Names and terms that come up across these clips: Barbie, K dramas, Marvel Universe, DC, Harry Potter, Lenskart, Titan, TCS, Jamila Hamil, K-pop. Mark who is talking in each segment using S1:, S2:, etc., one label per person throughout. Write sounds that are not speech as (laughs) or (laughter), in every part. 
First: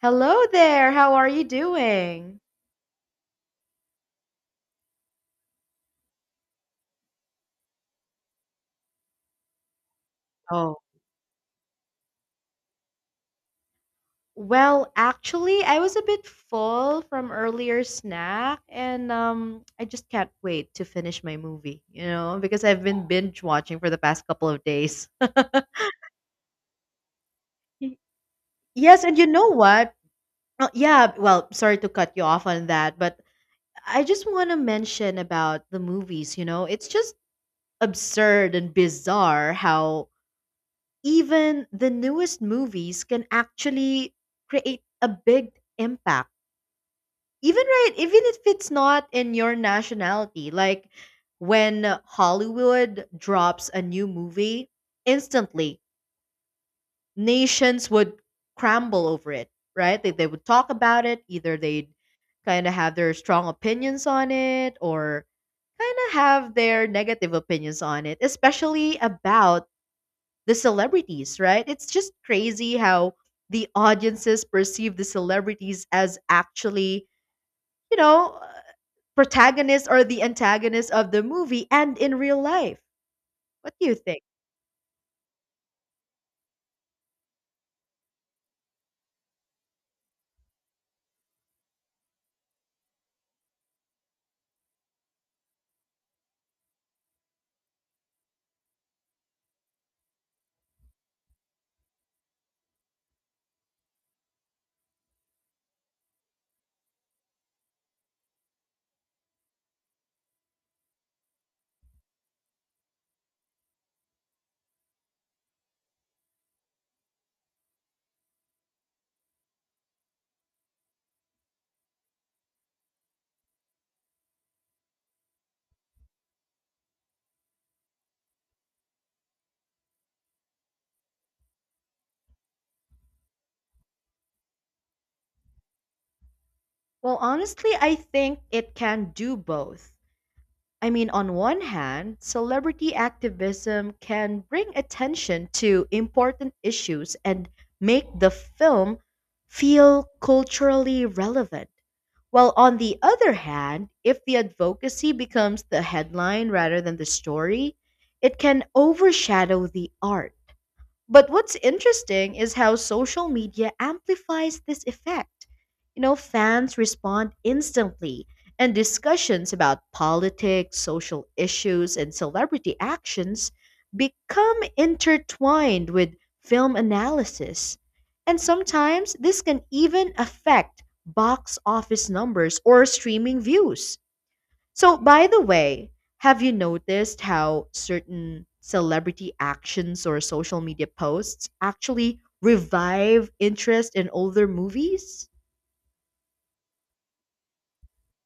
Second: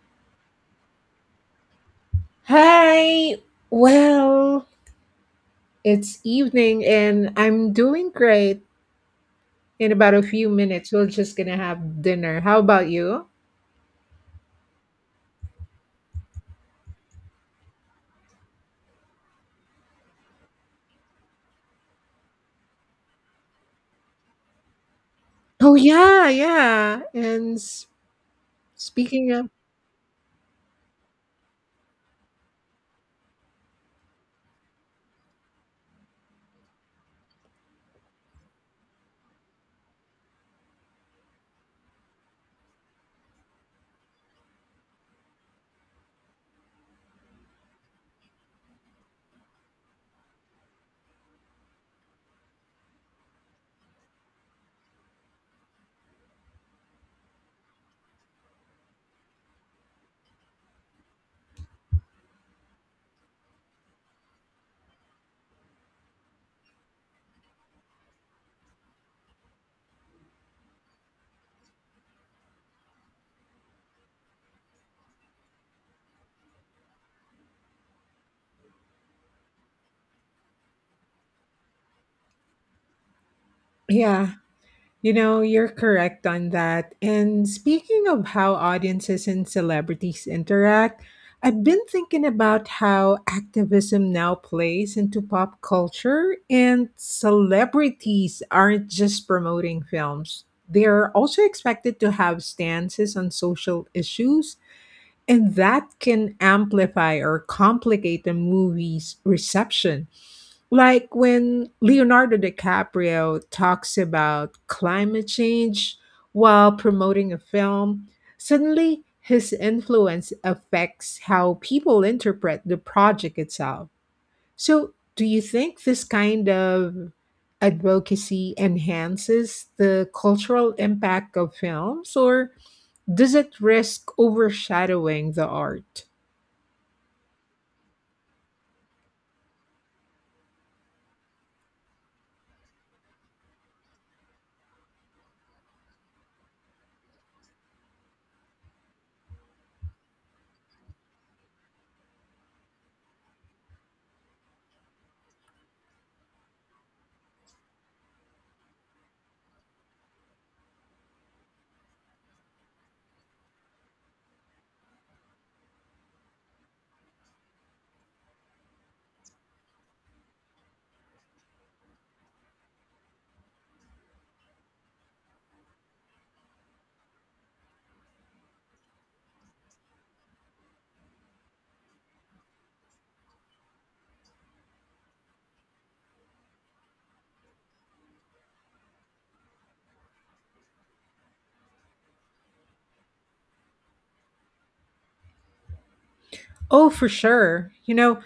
S1: Hello there. How are you doing?
S2: Hi. Well, it's evening and I'm doing great. In about a few
S1: Oh,
S2: minutes, we're just gonna have dinner. How about you?
S1: I was a bit full from earlier snack and I just can't wait to finish my movie, because I've been binge watching for the past couple of days.
S2: Oh
S1: (laughs)
S2: yeah, yeah.
S1: Y- Yes, and you
S2: Speaking
S1: know
S2: of
S1: what? Sorry to cut you off on that, but I just want to mention about the movies, It's just absurd and bizarre how even the newest movies can actually create a big impact even even if it's not in your nationality, like when Hollywood drops a new movie, instantly nations would crumble over it, right? They would talk about it. Either they'd kind of have their strong opinions on it or kind of have their negative opinions on it, especially about the celebrities, right? It's just crazy how the audiences perceive the celebrities as actually, you know, uh, protagonists or the antagonists of the movie and in real life. What do you think?
S2: yeah, you know, you're correct on that. And speaking of how audiences and celebrities interact, I've been thinking about how activism now plays into pop culture, and celebrities aren't just promoting films. They're also expected to have stances on social issues, and that can amplify or complicate a movie's reception. Like when Leonardo DiCaprio talks about climate change while promoting a film, suddenly his influence affects how people interpret the project itself. So, do you think this kind of advocacy enhances the cultural impact of films, or does it risk overshadowing the art?
S1: Well, honestly, I think it can do both. I mean, on one hand, celebrity activism can bring attention to important issues and make the film feel culturally relevant. While on the other hand, if the advocacy becomes the headline rather than the story, it can overshadow the art. But what's interesting is how social media amplifies this effect. You know, fans respond instantly, and discussions about politics, social issues, and celebrity actions become intertwined with film analysis. And sometimes this can even affect box office numbers or streaming views. So, by the way, have you noticed how certain celebrity actions or social media posts actually revive interest in older movies?
S2: Oh, for sure. You know,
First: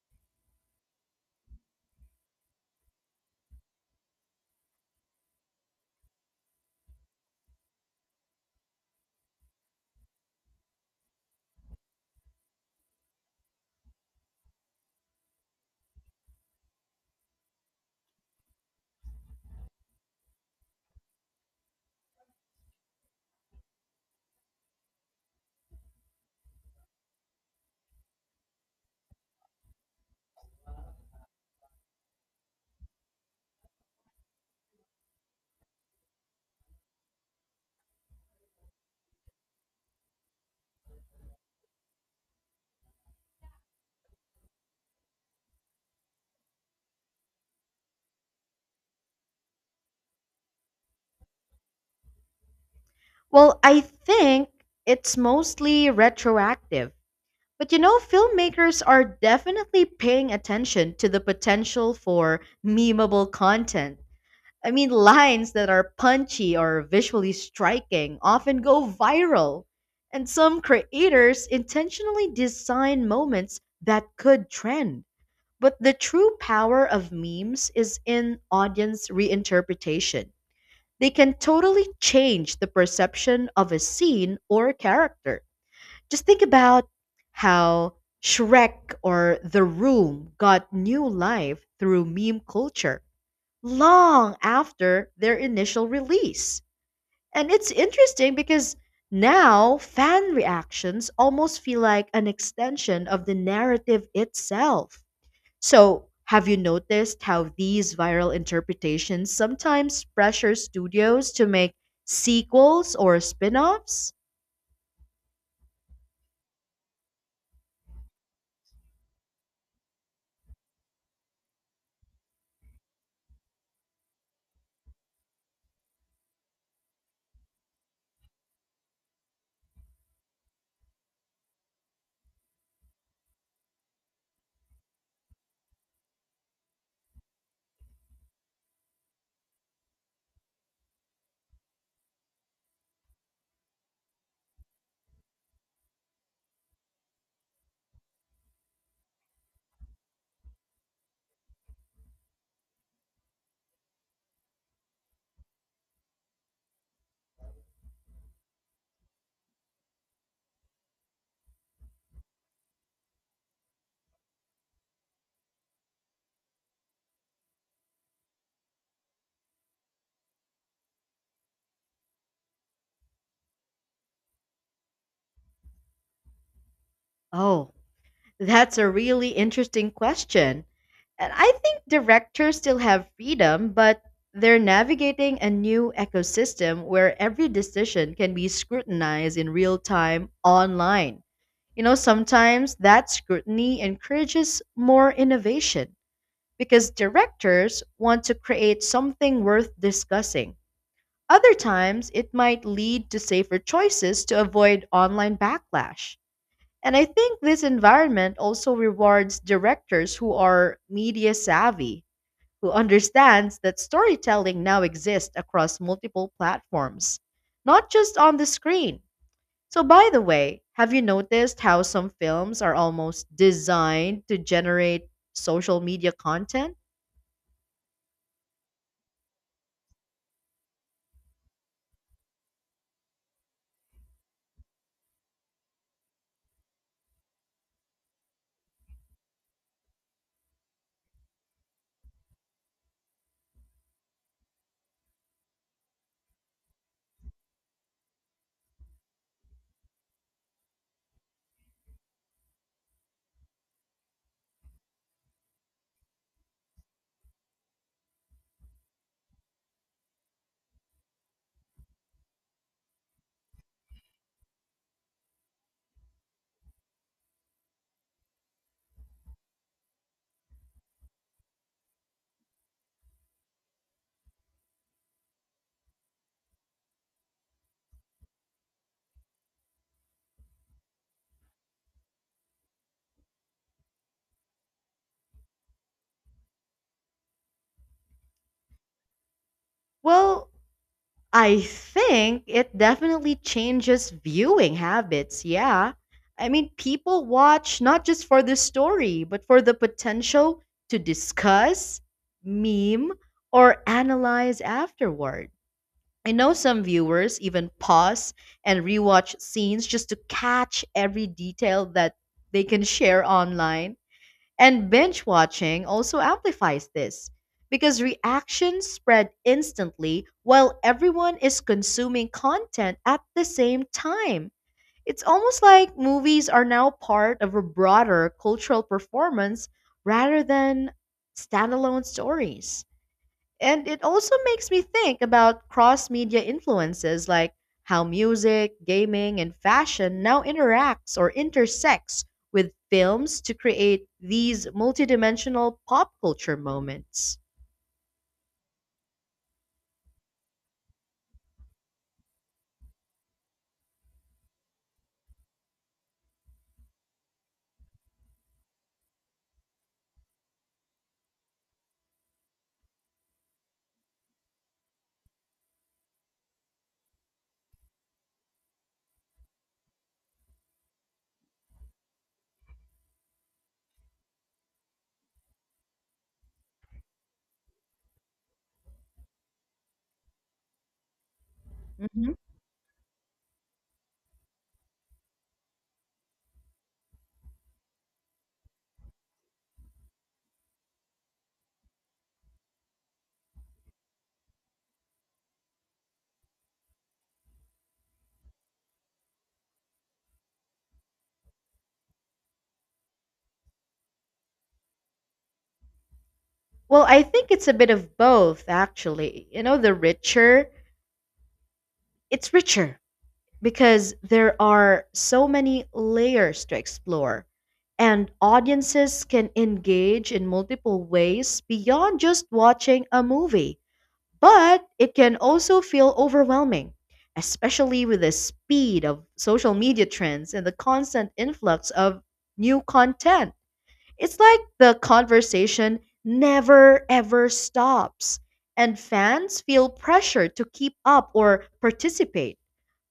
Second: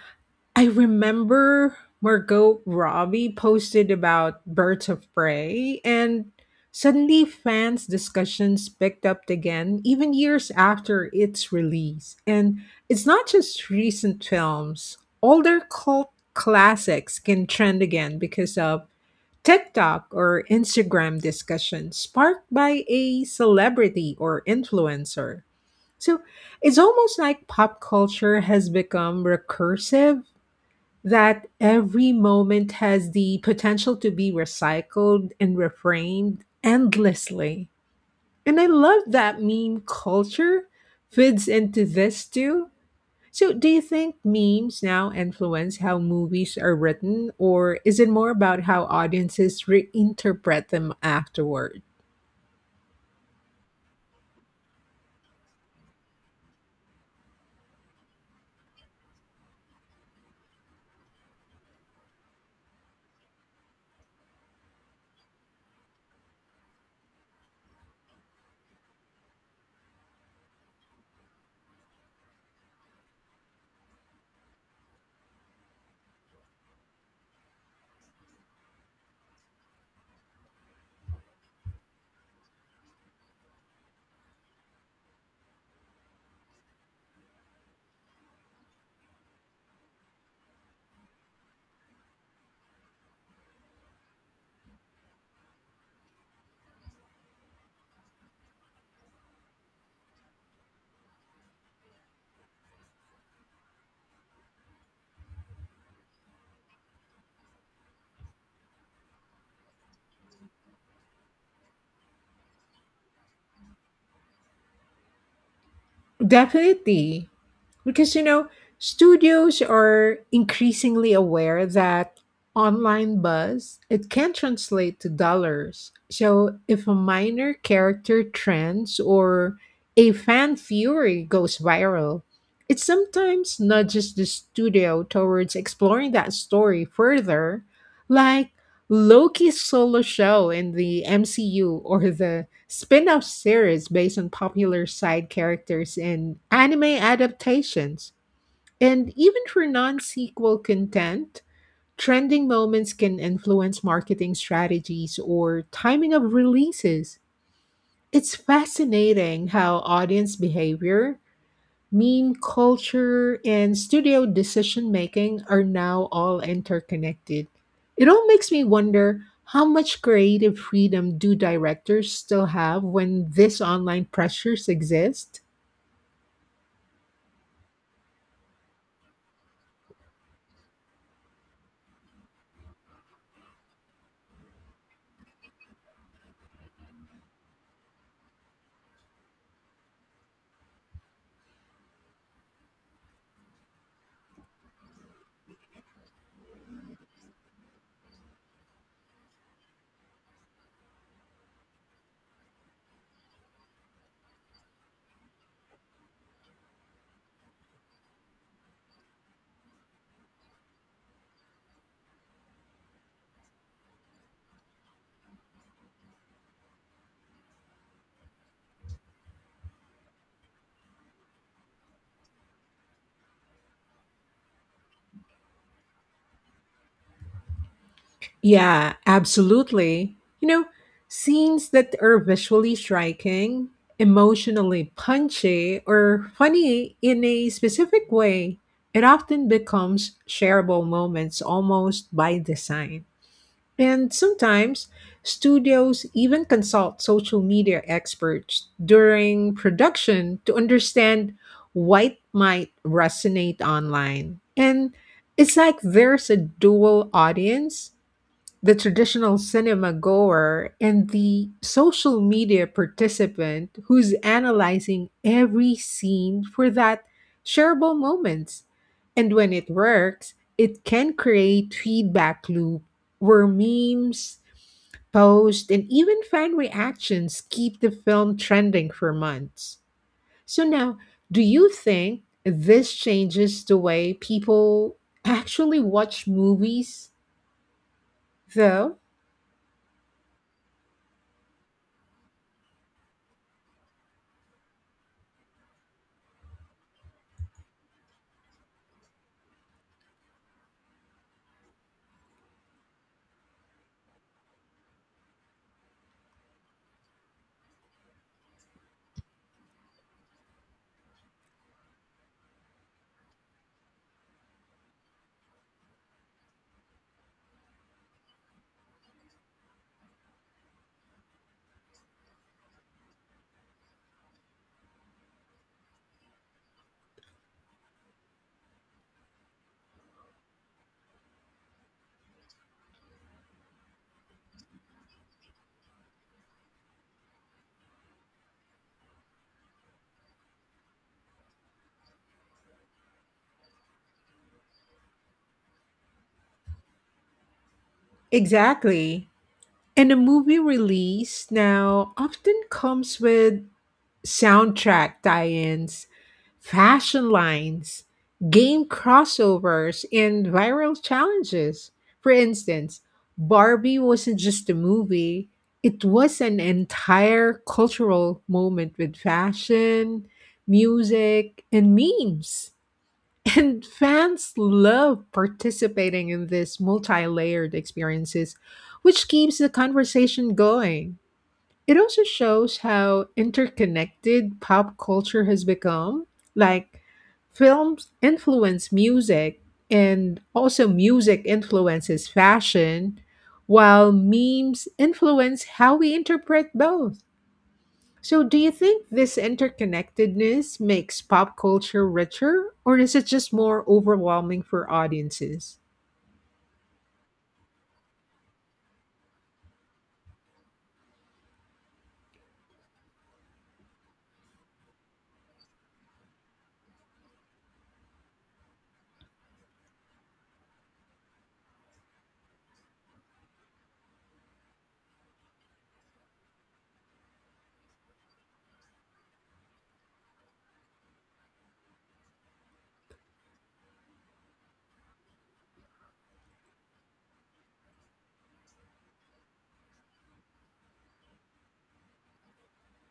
S2: I remember Margot Robbie posted about Birds of Prey, and suddenly fans' discussions picked up again, even years after its release. And it's not just recent films, older cult classics can trend again because of TikTok or Instagram discussion sparked by a celebrity or influencer. So it's almost like pop culture has become recursive, that every moment has the potential to be recycled and reframed endlessly. And I love that meme culture fits into this too. So, do you think memes now influence how movies are written, or is it more about how audiences reinterpret them afterward?
S1: Well, I think it's mostly retroactive. But you know, filmmakers are definitely paying attention to the potential for memeable content. I mean, lines that are punchy or visually striking often go viral, and some creators intentionally design moments that could trend. But the true power of memes is in audience reinterpretation. They can totally change the perception of a scene or character. Just think about how Shrek or The Room got new life through meme culture long after their initial release. And it's interesting because now fan reactions almost feel like an extension of the narrative itself. So, have you noticed how these viral interpretations sometimes pressure studios to make sequels or spin offs?
S2: Definitely. Because, you know, studios are increasingly aware that online buzz, it can translate to dollars. So if a minor character trends or a fan fury goes viral, it sometimes nudges the studio towards exploring that story further, like Loki's solo show in the MCU or the Spin-off series based on popular side characters in anime adaptations. And even for non-sequel content, trending moments can influence marketing strategies or timing of releases. It's fascinating how audience behavior, meme culture and studio decision making are now all interconnected. It all makes me wonder, how much creative freedom do directors still have when these online pressures exist?
S1: Oh, that's a really interesting question. And I think directors still have freedom, but they're navigating a new ecosystem where every decision can be scrutinized in real time online. You know, sometimes that scrutiny encourages more innovation because directors want to create something worth discussing. Other times, it might lead to safer choices to avoid online backlash. And I think this environment also rewards directors who are media savvy, who understands that storytelling now exists across multiple platforms, not just on the screen. So by the way, have you noticed how some films are almost designed to generate social media content?
S2: Yeah, absolutely. You know, scenes that are visually striking, emotionally punchy, or funny in a specific way, it often becomes shareable moments almost by design. And sometimes studios even consult social media experts during production to understand what might resonate online. And it's like there's a dual audience, the traditional cinema goer and the social media participant who's analyzing every scene for that shareable moments. And when it works, it can create feedback loop where memes, posts, and even fan reactions keep the film trending for months. So now, do you think this changes the way people actually watch movies though?
S1: Well, I think it definitely changes viewing habits, yeah. I mean, people watch not just for the story, but for the potential to discuss, meme, or analyze afterward. I know some viewers even pause and rewatch scenes just to catch every detail that they can share online, and binge watching also amplifies this because reactions spread instantly while everyone is consuming content at the same time. It's almost like movies are now part of a broader cultural performance rather than standalone stories. And it also makes me think about cross media influences, like how music, gaming, and fashion now interacts or intersects with films to create these multidimensional pop culture moments.
S2: Exactly. And a movie release now often comes with soundtrack tie ins, fashion lines, game crossovers, and viral challenges. For instance, Barbie wasn't just a movie, it was an entire cultural moment with fashion, music, and memes. And fans love participating in these multi layered experiences, which keeps the conversation going. It also
S1: Hmm.
S2: shows how interconnected pop culture has become. Like, films influence music, and also music influences fashion, while memes influence how we interpret both. So, do you think this interconnectedness makes pop culture richer, or is it just more overwhelming for audiences?
S1: Well, I think it's a bit of both, actually. It's richer because there are so many layers to explore, and audiences can engage in multiple ways beyond just watching a movie. But it can also feel overwhelming, especially with the speed of social media trends and the constant influx of new content. It's like the conversation never ever stops, and fans feel pressure to keep up or participate.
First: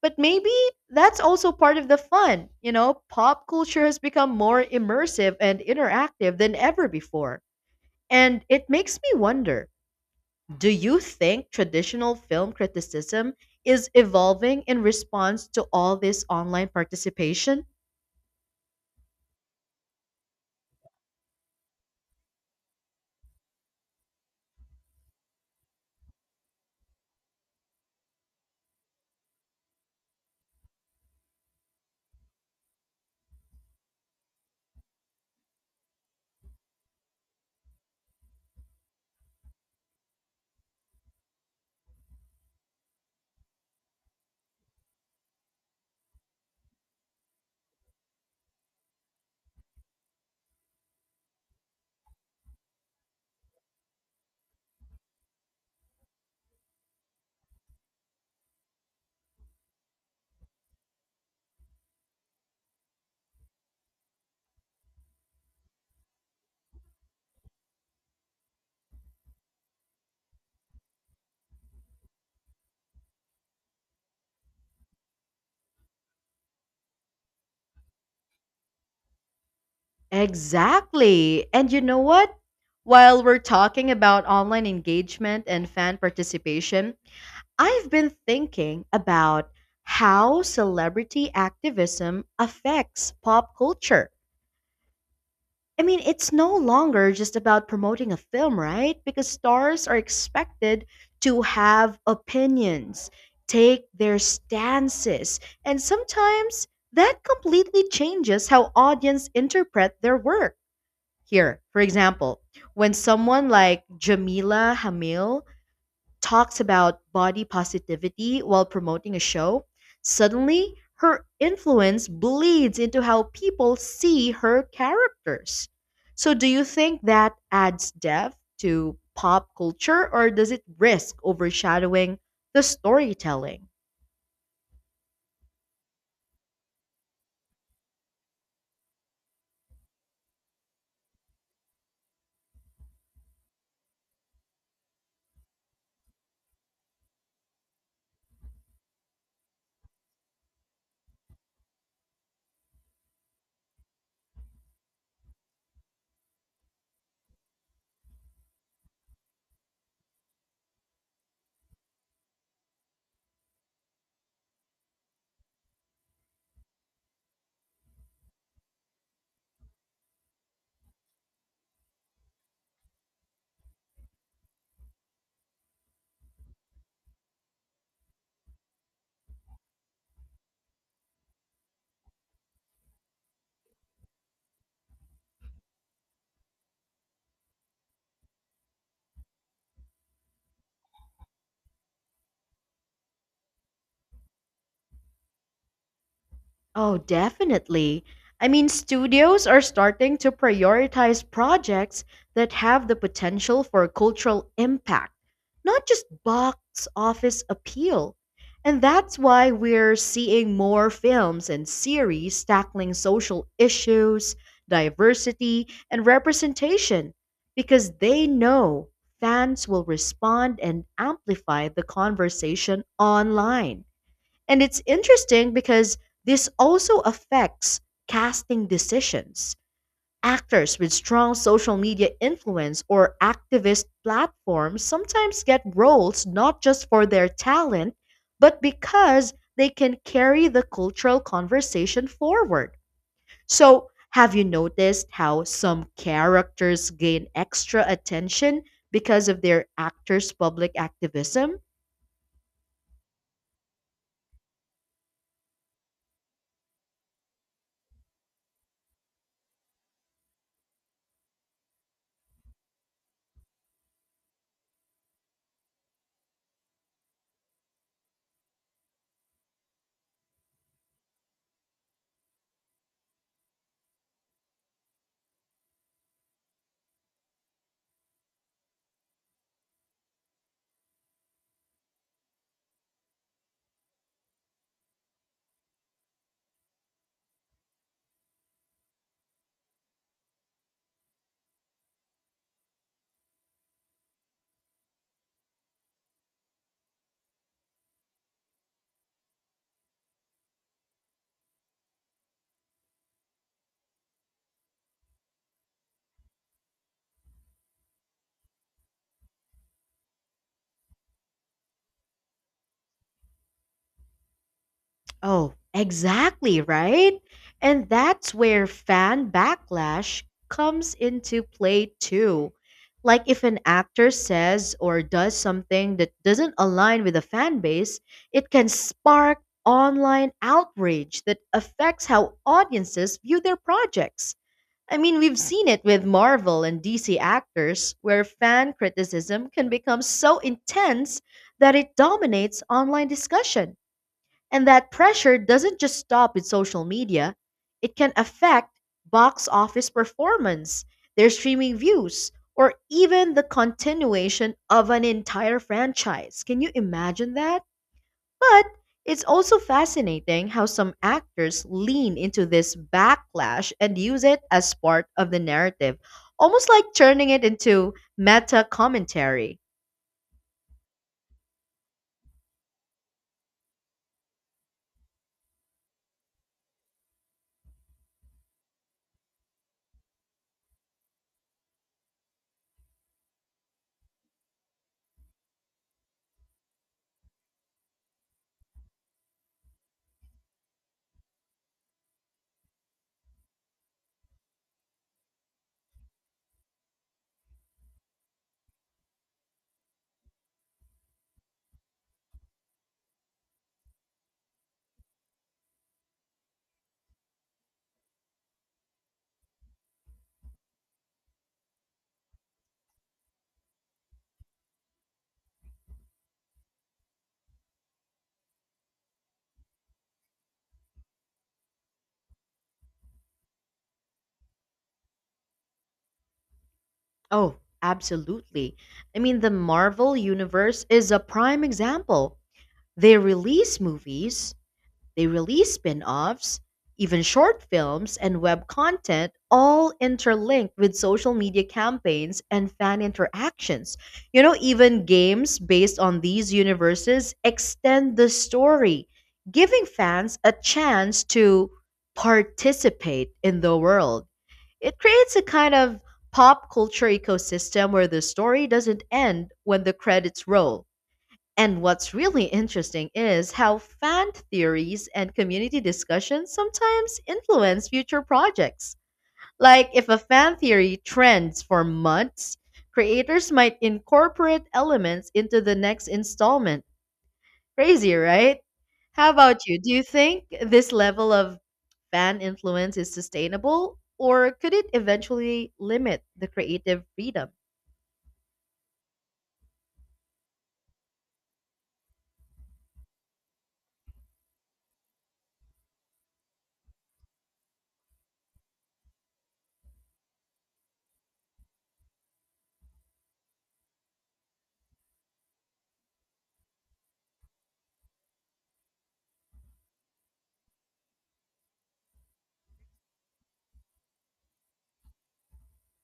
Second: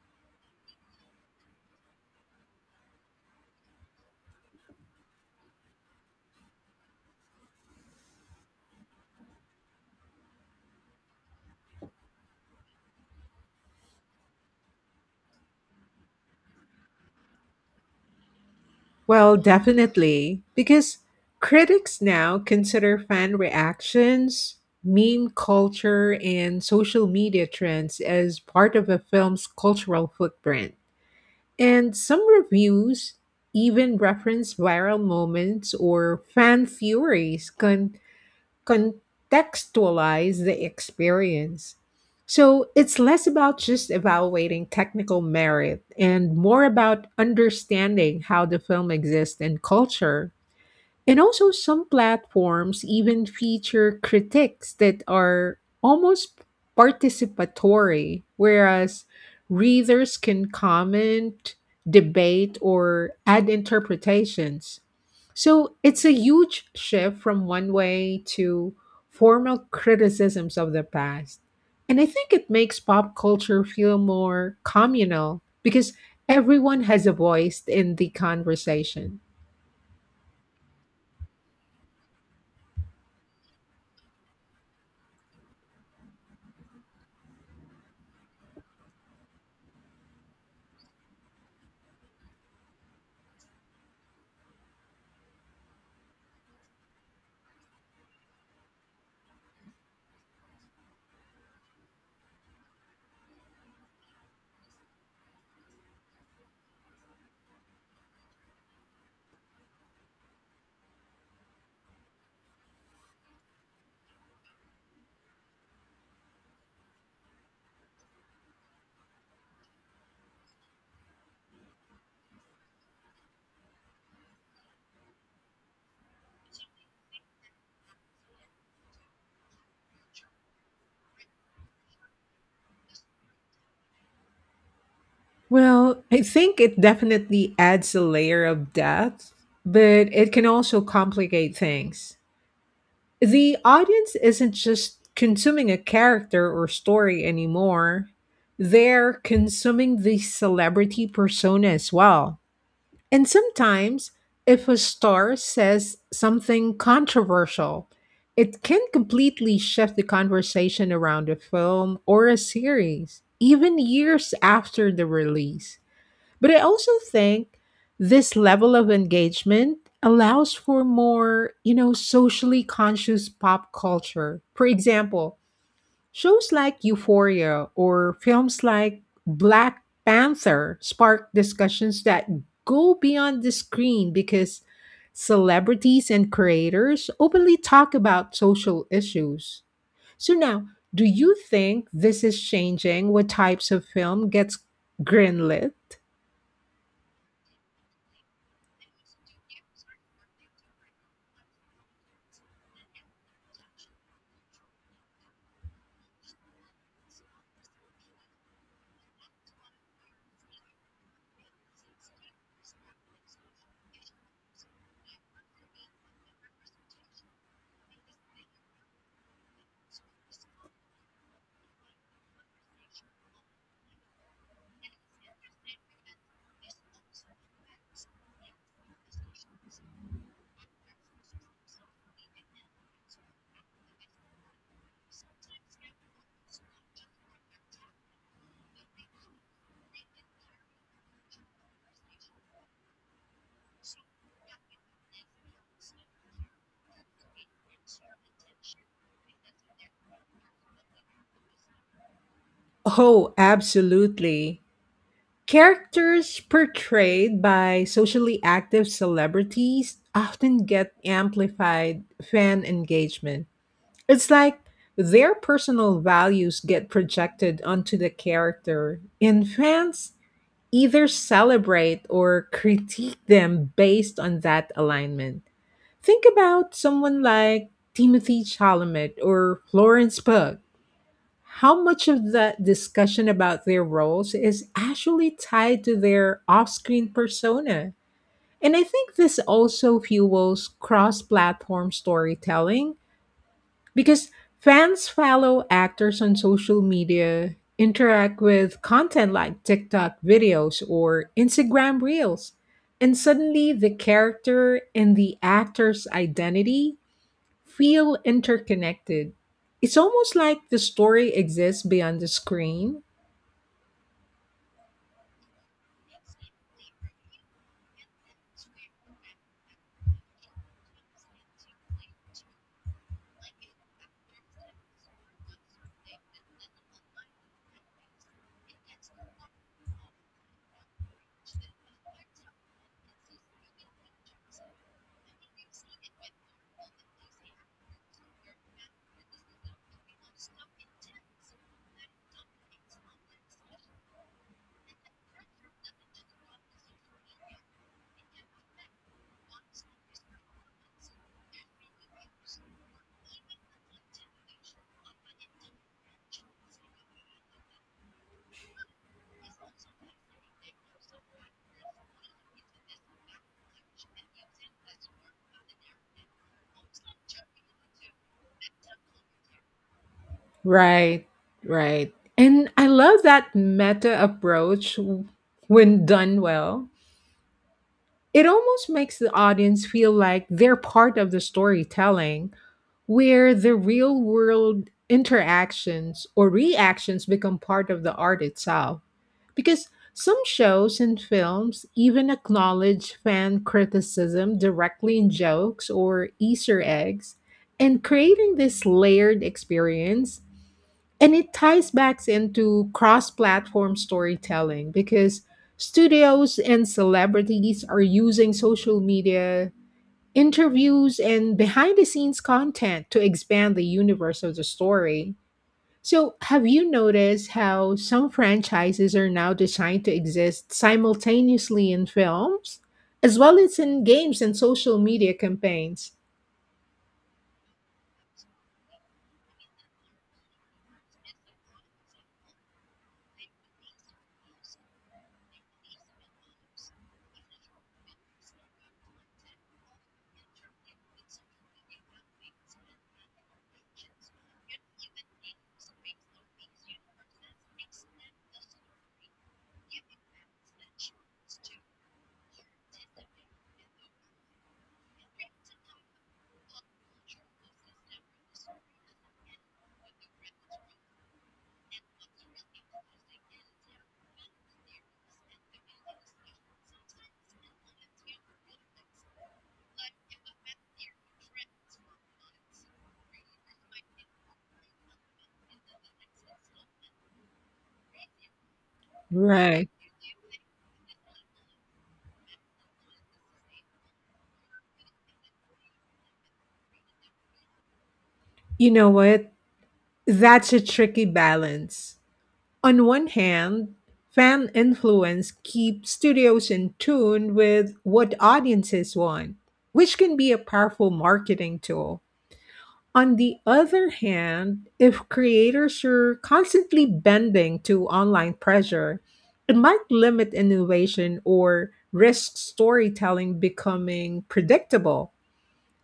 S1: But maybe that's also part of the fun. You know, pop culture has become more immersive and interactive than ever before. And it makes me wonder, do you think traditional film criticism is evolving in response to all this online participation?
S2: Well, definitely, because critics now consider fan reactions, meme culture, and social media trends as part of a film's cultural footprint. And some reviews even reference viral moments or fan theories contextualize the experience. So it's less about just evaluating technical merit and more about understanding how the film exists in culture. And also, some platforms even feature critiques that are almost participatory, whereas readers can comment, debate, or add interpretations. So it's a huge shift from one way to formal criticisms of the past. And I think it makes pop culture feel more communal because everyone has a voice in the conversation.
S1: Exactly. And you know what? While we're talking about online engagement and fan participation, I've been thinking about how celebrity activism affects pop culture. I mean, it's no longer just about promoting a film, right? Because stars are expected to have opinions, take their stances, and sometimes that completely changes how audience interpret their work. Here, for example, when someone like Jamila Hamil talks about body positivity while promoting a show, suddenly her influence bleeds into how people see her characters. So, do you think that adds depth to pop culture, or does it risk overshadowing the storytelling?
S2: Well, I think it definitely adds a layer of depth, but it can also complicate things. The audience isn't just consuming a character or story anymore, they're consuming the celebrity persona as well. And sometimes, if a star says something controversial, it can completely shift the conversation around a film or a series, even years after the release. But I also think this level of engagement allows for more, you know, socially conscious pop culture. For example, shows like Euphoria or films like Black Panther spark discussions that go beyond the screen because celebrities and creators openly talk about social issues. So now, do you think this is changing what types of film gets greenlit?
S1: Oh, definitely. I mean, studios are starting to prioritize projects that have the potential for cultural impact, not just box office appeal. And that's why we're seeing more films and series tackling social issues, diversity, and representation, because they know fans will respond and amplify the conversation online. And it's interesting because this also affects casting decisions. Actors with strong social media influence or activist platforms sometimes get roles not just for their talent, but because they can carry the cultural conversation forward. So, have you noticed how some characters gain extra attention because of their actors' public activism?
S2: Oh, absolutely. Characters portrayed by socially active celebrities often get amplified fan engagement. It's like their personal values get projected onto the character, and fans either celebrate or critique them based on that alignment. Think about someone like Timothy Chalamet or Florence Pugh, how much of that discussion about their roles is actually tied to their off screen persona? And I think this also fuels cross platform storytelling because fans follow actors on social media, interact with content like TikTok videos or Instagram reels, and suddenly the character and the actor's identity feel interconnected. It's almost like the story exists beyond the screen.
S1: Oh, exactly, right? And that's where fan backlash comes into play too. Like if an actor says or does something that doesn't align with the fan base, it can spark online outrage that affects how audiences view their projects. I mean, we've seen it with Marvel and DC actors where fan criticism can become so intense that it dominates online discussion. And that pressure doesn't just stop with social media, it can affect box office performance, their streaming views, or even the continuation of an entire franchise. Can you imagine that? But it's also fascinating how some actors lean into this backlash and use it as part of the narrative, almost like turning it into meta commentary.
S2: Right, right. And I love that meta approach when done well. It almost makes the audience feel like they're part of the storytelling where the real world interactions or reactions become part of the art itself. Because some shows and films even acknowledge fan criticism directly in jokes or Easter eggs, and creating this layered experience. And it ties back into cross platform storytelling because studios and celebrities are using social media interviews and behind the scenes content to expand the universe of the story. So, have you noticed how some franchises are now designed to exist simultaneously in films, as well as in games and social media campaigns?
S1: Oh, absolutely. I mean, the Marvel Universe is a prime example. They release movies, they release spin offs, even short films and web content, all interlinked with social media campaigns and fan interactions. You know, even games based on these universes extend the story, giving fans a chance to participate in the world. It creates a kind of pop culture ecosystem where the story doesn't end when the credits roll. And what's really interesting is how fan theories and community discussions sometimes influence future projects. Like, if a fan theory trends for months, creators might incorporate elements into the next installment. Crazy, right? How about you?
S2: Right.
S1: Do you think this level of fan influence is sustainable, or could it eventually limit the creative freedom?
S2: You know what? That's a tricky balance. On one hand, fan influence keeps studios in tune with what audiences want, which can be a powerful marketing tool. On the other hand, if creators are constantly bending to online pressure, it might limit innovation or risk storytelling becoming predictable.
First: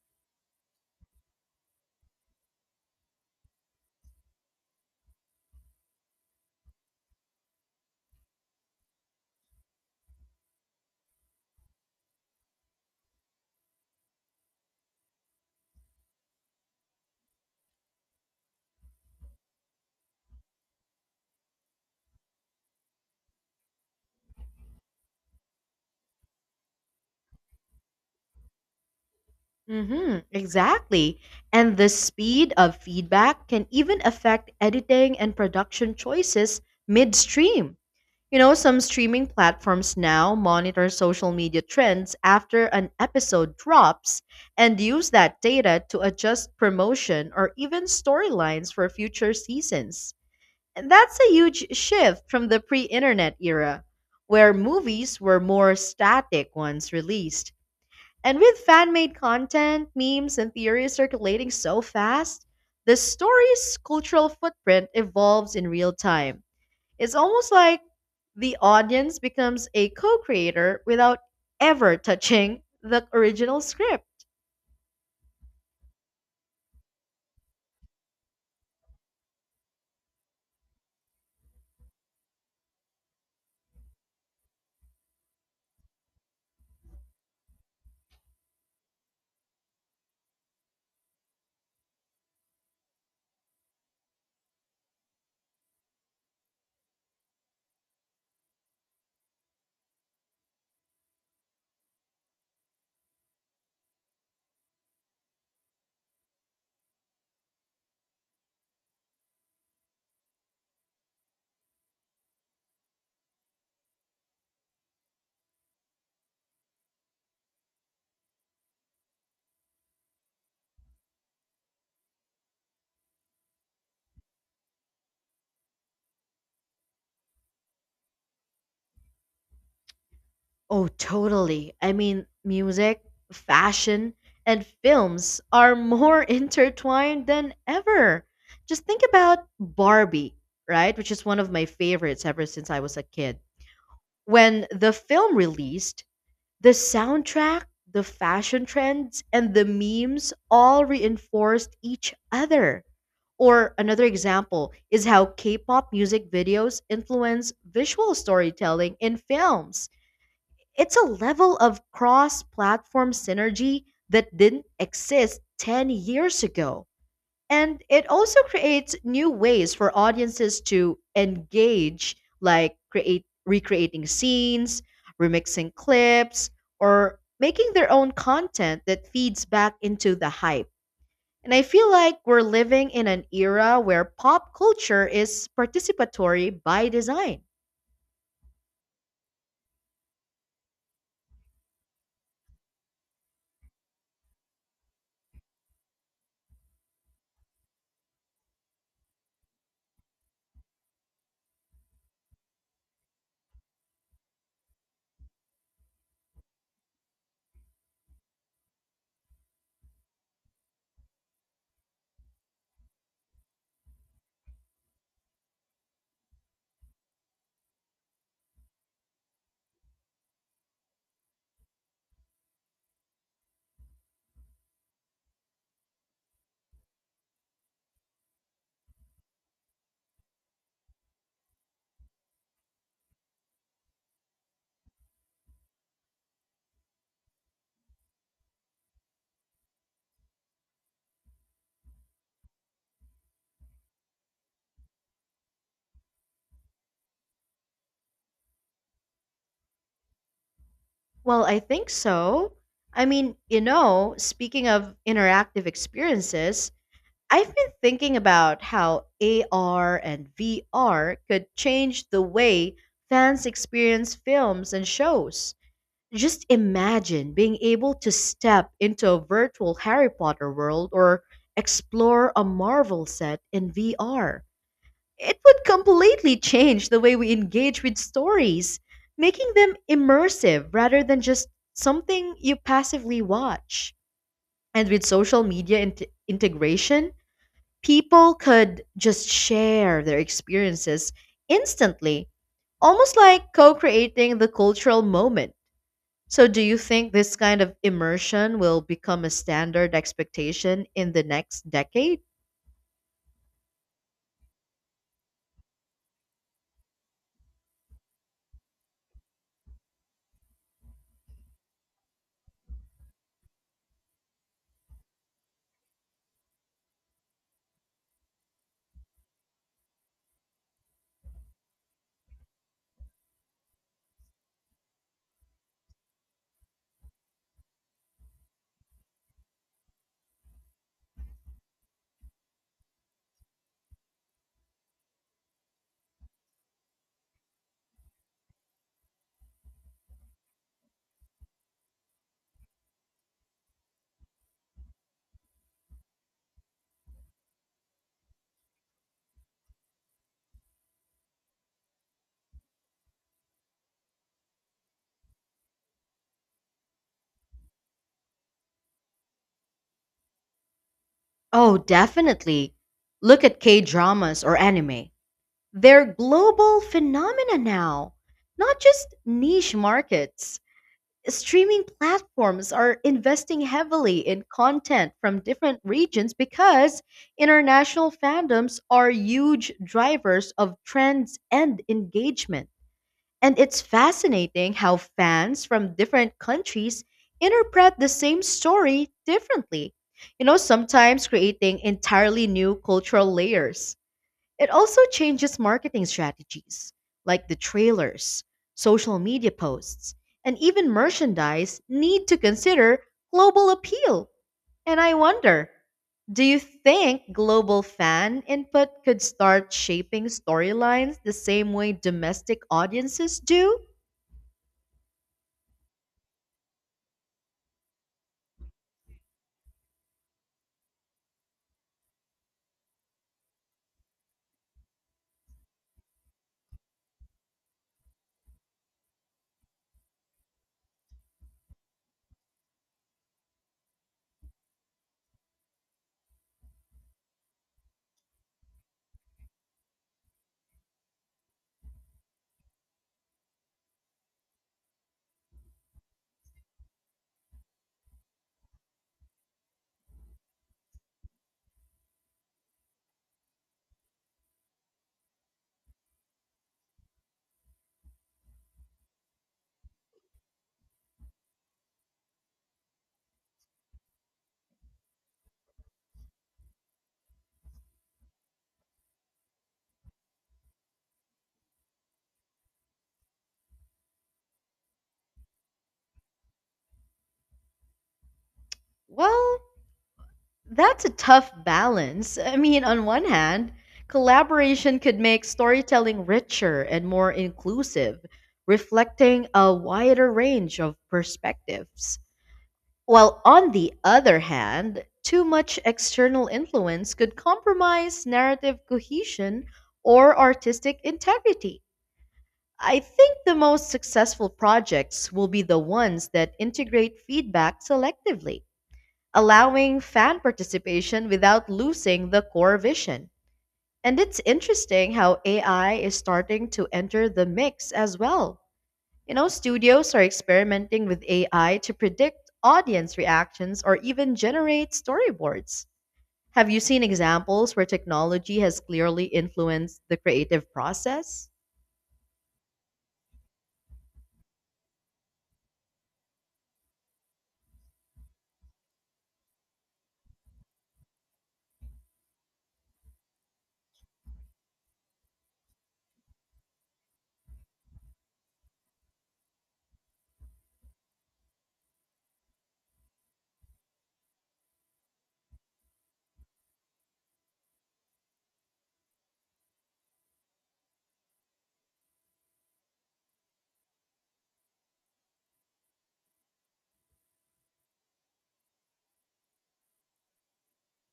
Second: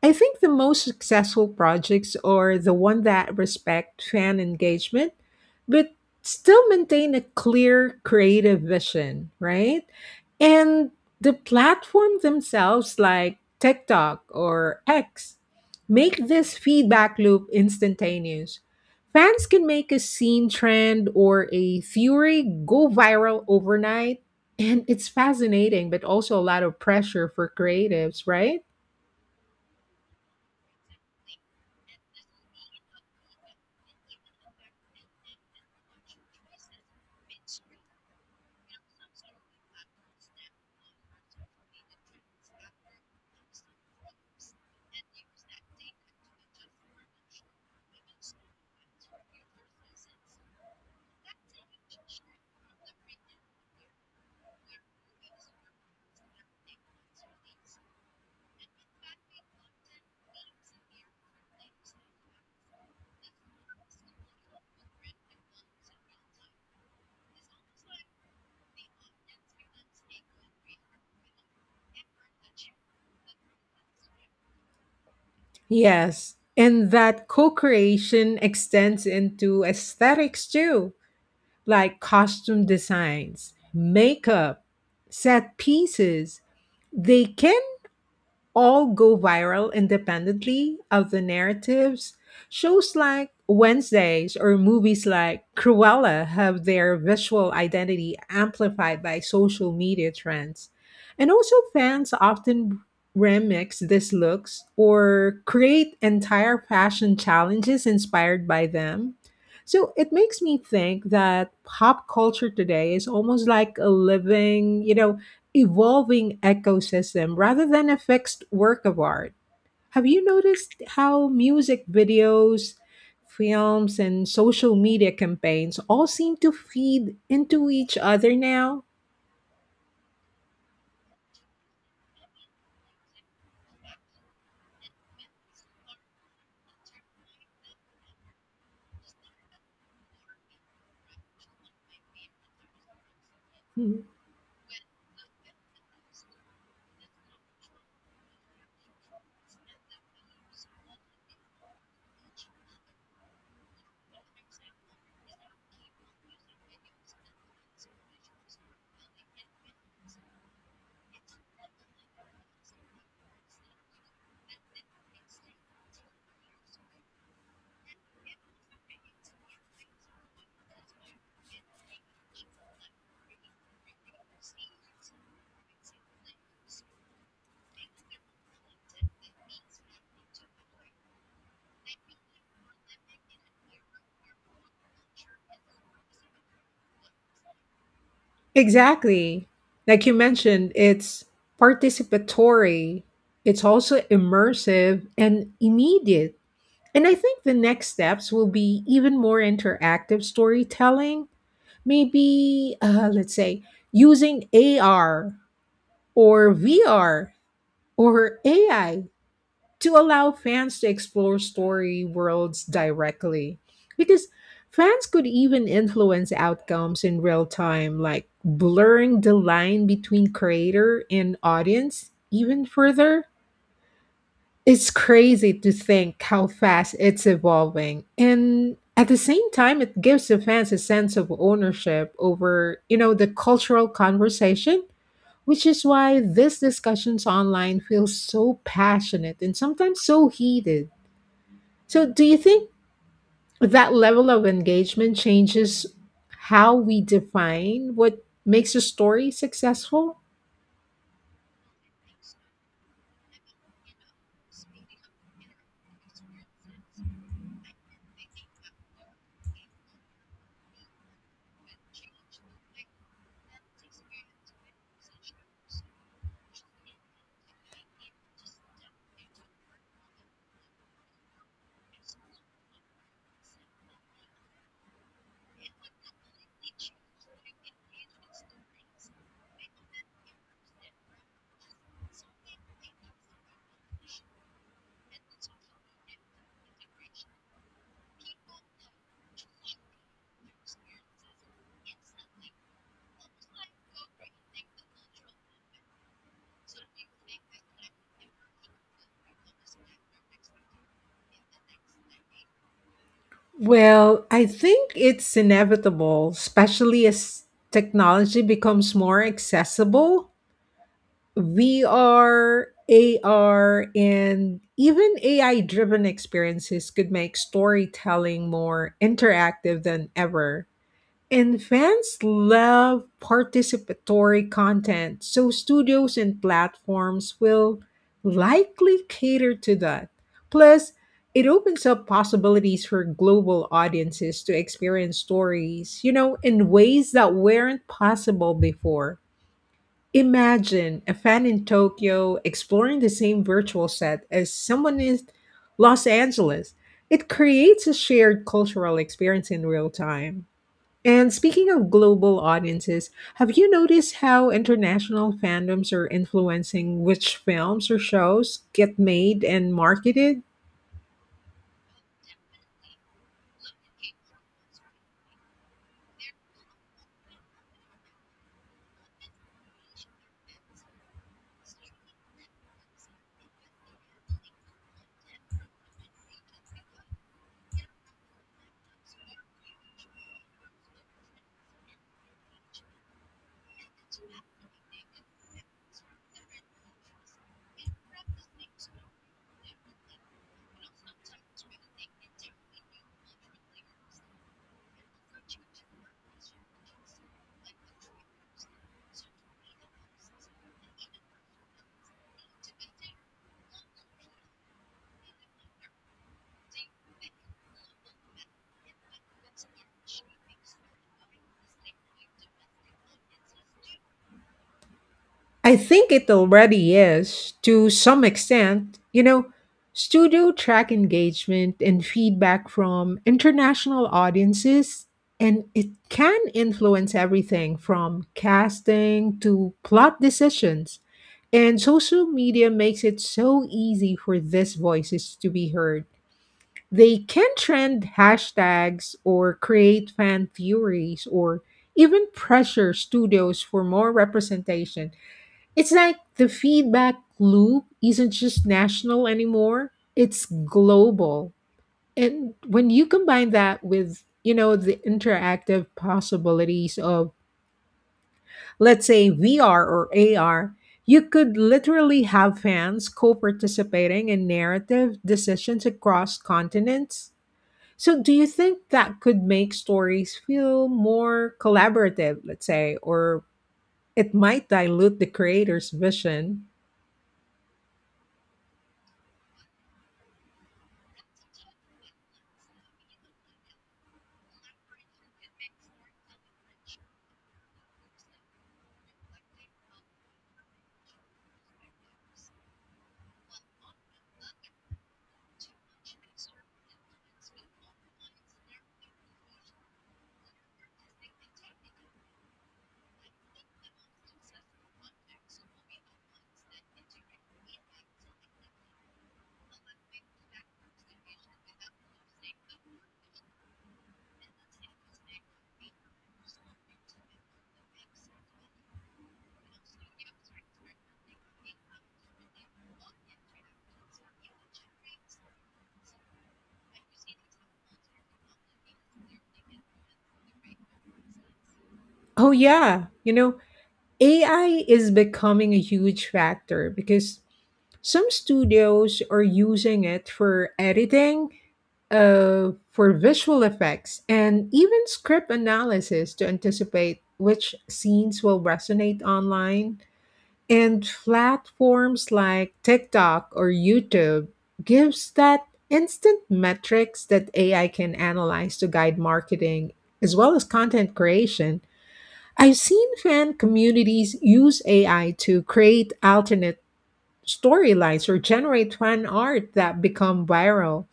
S2: I think the most successful projects are the one that respect fan engagement, but still maintain a clear creative vision, right? And the platform themselves, like TikTok or X, make this feedback loop instantaneous. Fans can make a scene trend or a theory go viral overnight. And it's fascinating, but also a lot of pressure for creatives, right?
S1: Hmm, exactly. And the speed of feedback can even affect editing and production choices midstream. You know, some streaming platforms now monitor social media trends after an episode drops and use that data to adjust promotion or even storylines for future seasons. And that's a huge shift from the pre internet era, where movies were more static once released. And with fan made content, memes, and theories circulating so fast, the story's cultural footprint evolves in real time. It's almost like the audience becomes a co creator without ever touching the original script.
S2: Yes, and that co creation extends into aesthetics too, like costume designs, makeup, set pieces. They can all go viral independently of the narratives. Shows like Wednesdays or movies like Cruella have their visual identity amplified by social media trends. And also, fans often remix these looks or create entire fashion challenges inspired by them. So it makes me think that pop culture today is almost like a living, you know, evolving ecosystem rather than a fixed work of art. Have you noticed how music videos, films, and social media campaigns all seem to feed into each other now?
S1: Oh, totally. I mean, music, fashion, and films are more (laughs) intertwined than ever. Just think about Barbie, right? Which is one of my favorites ever since I was a kid.
S2: Mhm.
S1: When the film released, the soundtrack, the fashion trends, and the memes all reinforced each other. Or another example is how K pop music videos influence visual storytelling in films. It's a level of cross platform synergy that didn't exist 10 years ago, and it also creates new ways for audiences to engage, like create recreating scenes, remixing clips, or making their own content that feeds back into the hype. And I feel like we're living in an era where pop culture is participatory by design.
S2: Exactly. Like you mentioned, it's participatory, it's also immersive and immediate. And I think the next steps will be even more interactive storytelling, maybe let's say using AR or VR or AI to allow fans to explore story worlds directly. Because fans could even influence outcomes in real time, like blurring the line between creator and audience even further. It's crazy to think how fast it's evolving. And at the same time, it gives the fans a sense of ownership over, you know, the cultural conversation, which is why these discussions online feel so passionate and sometimes so heated. So, do you think that level of engagement changes how we define what makes a story successful?
S1: Well, I think so. I mean, you know, speaking of interactive experiences, I've been thinking about how AR and VR could change the way fans experience films and shows. Just imagine being able to step into a virtual Harry Potter world or explore a Marvel set in VR. It would completely change the way we engage with stories, making them immersive rather than just something you passively watch. And with social media integration, people could just share their experiences instantly, almost like co creating the cultural moment. So, do you think this kind of immersion will become a standard expectation in the next decade?
S2: Well, I think it's inevitable, especially as technology becomes more accessible. VR, AR, and even AI driven experiences could make storytelling more interactive than ever. And fans love participatory content, so studios and platforms will likely cater to that. Plus, it opens up possibilities for global audiences to experience stories, you know, in ways that weren't possible before. Imagine a fan in Tokyo exploring the same virtual set as someone in Los Angeles. It creates a shared cultural experience in real time. And speaking of global audiences, have you noticed how international fandoms are influencing which films or shows get made and marketed?
S1: Oh, definitely. Look at K dramas or anime. They're global phenomena now, not just niche markets. Streaming platforms are investing heavily in content from different regions because international fandoms are huge drivers of trends and engagement. And it's fascinating how fans from different countries interpret the same story differently, you know, sometimes creating entirely new cultural layers. It also changes marketing strategies, like the trailers, social media posts, and even merchandise need to consider global appeal. And I wonder, do you think global fan input could start shaping storylines the same way domestic audiences do?
S2: I think it already is to some extent. You know, studio track engagement and feedback from international audiences, and it can influence everything from casting to plot decisions. And social media makes it so easy for these voices to be heard. They can trend hashtags or create fan theories or even pressure studios for more representation. It's like the feedback loop isn't just national anymore, it's global. And when you combine that with, you know, the interactive possibilities of, let's say, VR or AR, you could literally have fans co participating in narrative decisions across continents. So, do you think that could make stories feel more collaborative, let's say, or it might dilute the creator's vision?
S1: Well, that's a tough balance. I mean, on one hand, collaboration could make storytelling richer and more inclusive, reflecting a wider range of perspectives. While on the other hand, too much external influence could compromise narrative cohesion or artistic integrity. I think the most successful projects will be the ones that integrate feedback selectively, allowing fan participation without losing the core vision. And it's interesting how AI is starting to enter the mix as well. You know, studios are experimenting with AI to predict audience reactions or even generate storyboards. Have you seen examples where technology has clearly influenced the creative process?
S2: Oh, yeah. You know, AI is becoming a huge factor because some studios are using it for editing, for visual effects, and even script analysis to anticipate which scenes will resonate online. And platforms like TikTok or YouTube gives that instant metrics that AI can analyze to guide marketing as well as content creation. I've seen fan communities use AI to create alternate storylines or generate fan art that become viral,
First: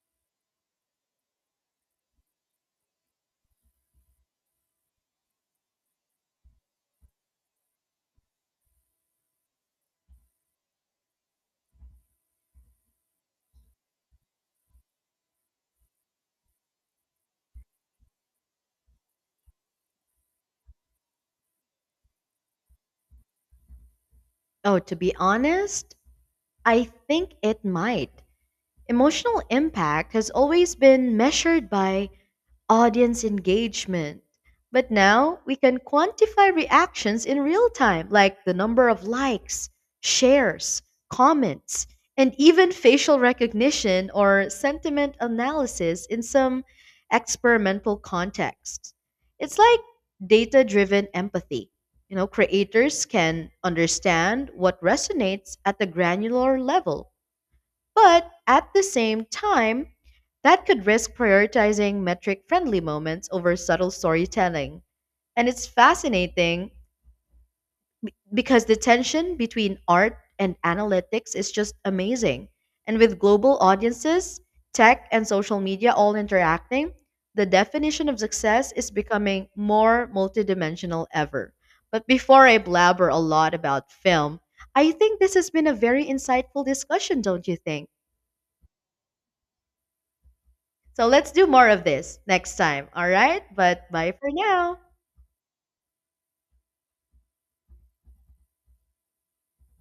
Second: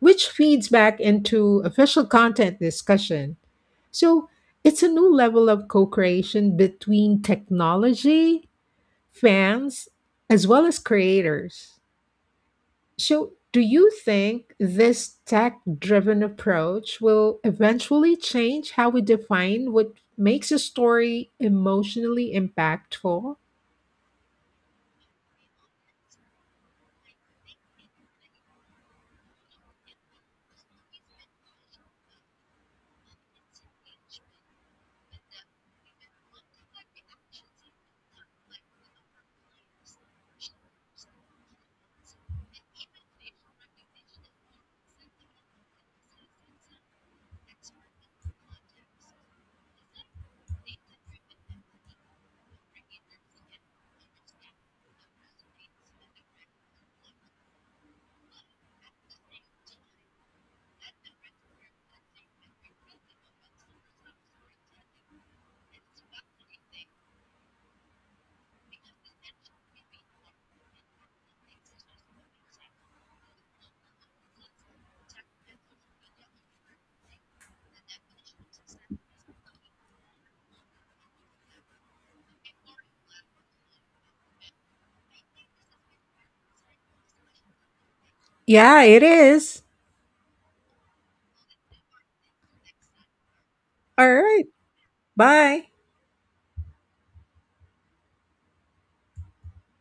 S2: which feeds back into official content discussion. So it's a new level of co creation between technology, fans, as well as creators. So, do you think this tech driven approach will eventually change how we define what makes a story emotionally impactful?
S1: Oh, to be honest, I think it might. Emotional impact has always been measured by audience engagement. But now we can quantify reactions in real time, like the number of likes, shares, comments, and even facial recognition or sentiment analysis in some experimental contexts. It's like data driven empathy. You know, creators can understand what resonates at the granular level, but at the same time, that could risk prioritizing metric friendly moments over subtle storytelling. And it's fascinating because the tension between art and analytics is just amazing. And with global audiences, tech, and social media all interacting, the definition of success is becoming more multidimensional ever. But before I blabber a lot about film, I think this has been a very insightful discussion, don't you think?
S2: Yeah, it is.
S1: So let's do more of this next time. All right. But bye
S2: All
S1: for
S2: right.
S1: now.
S2: Bye.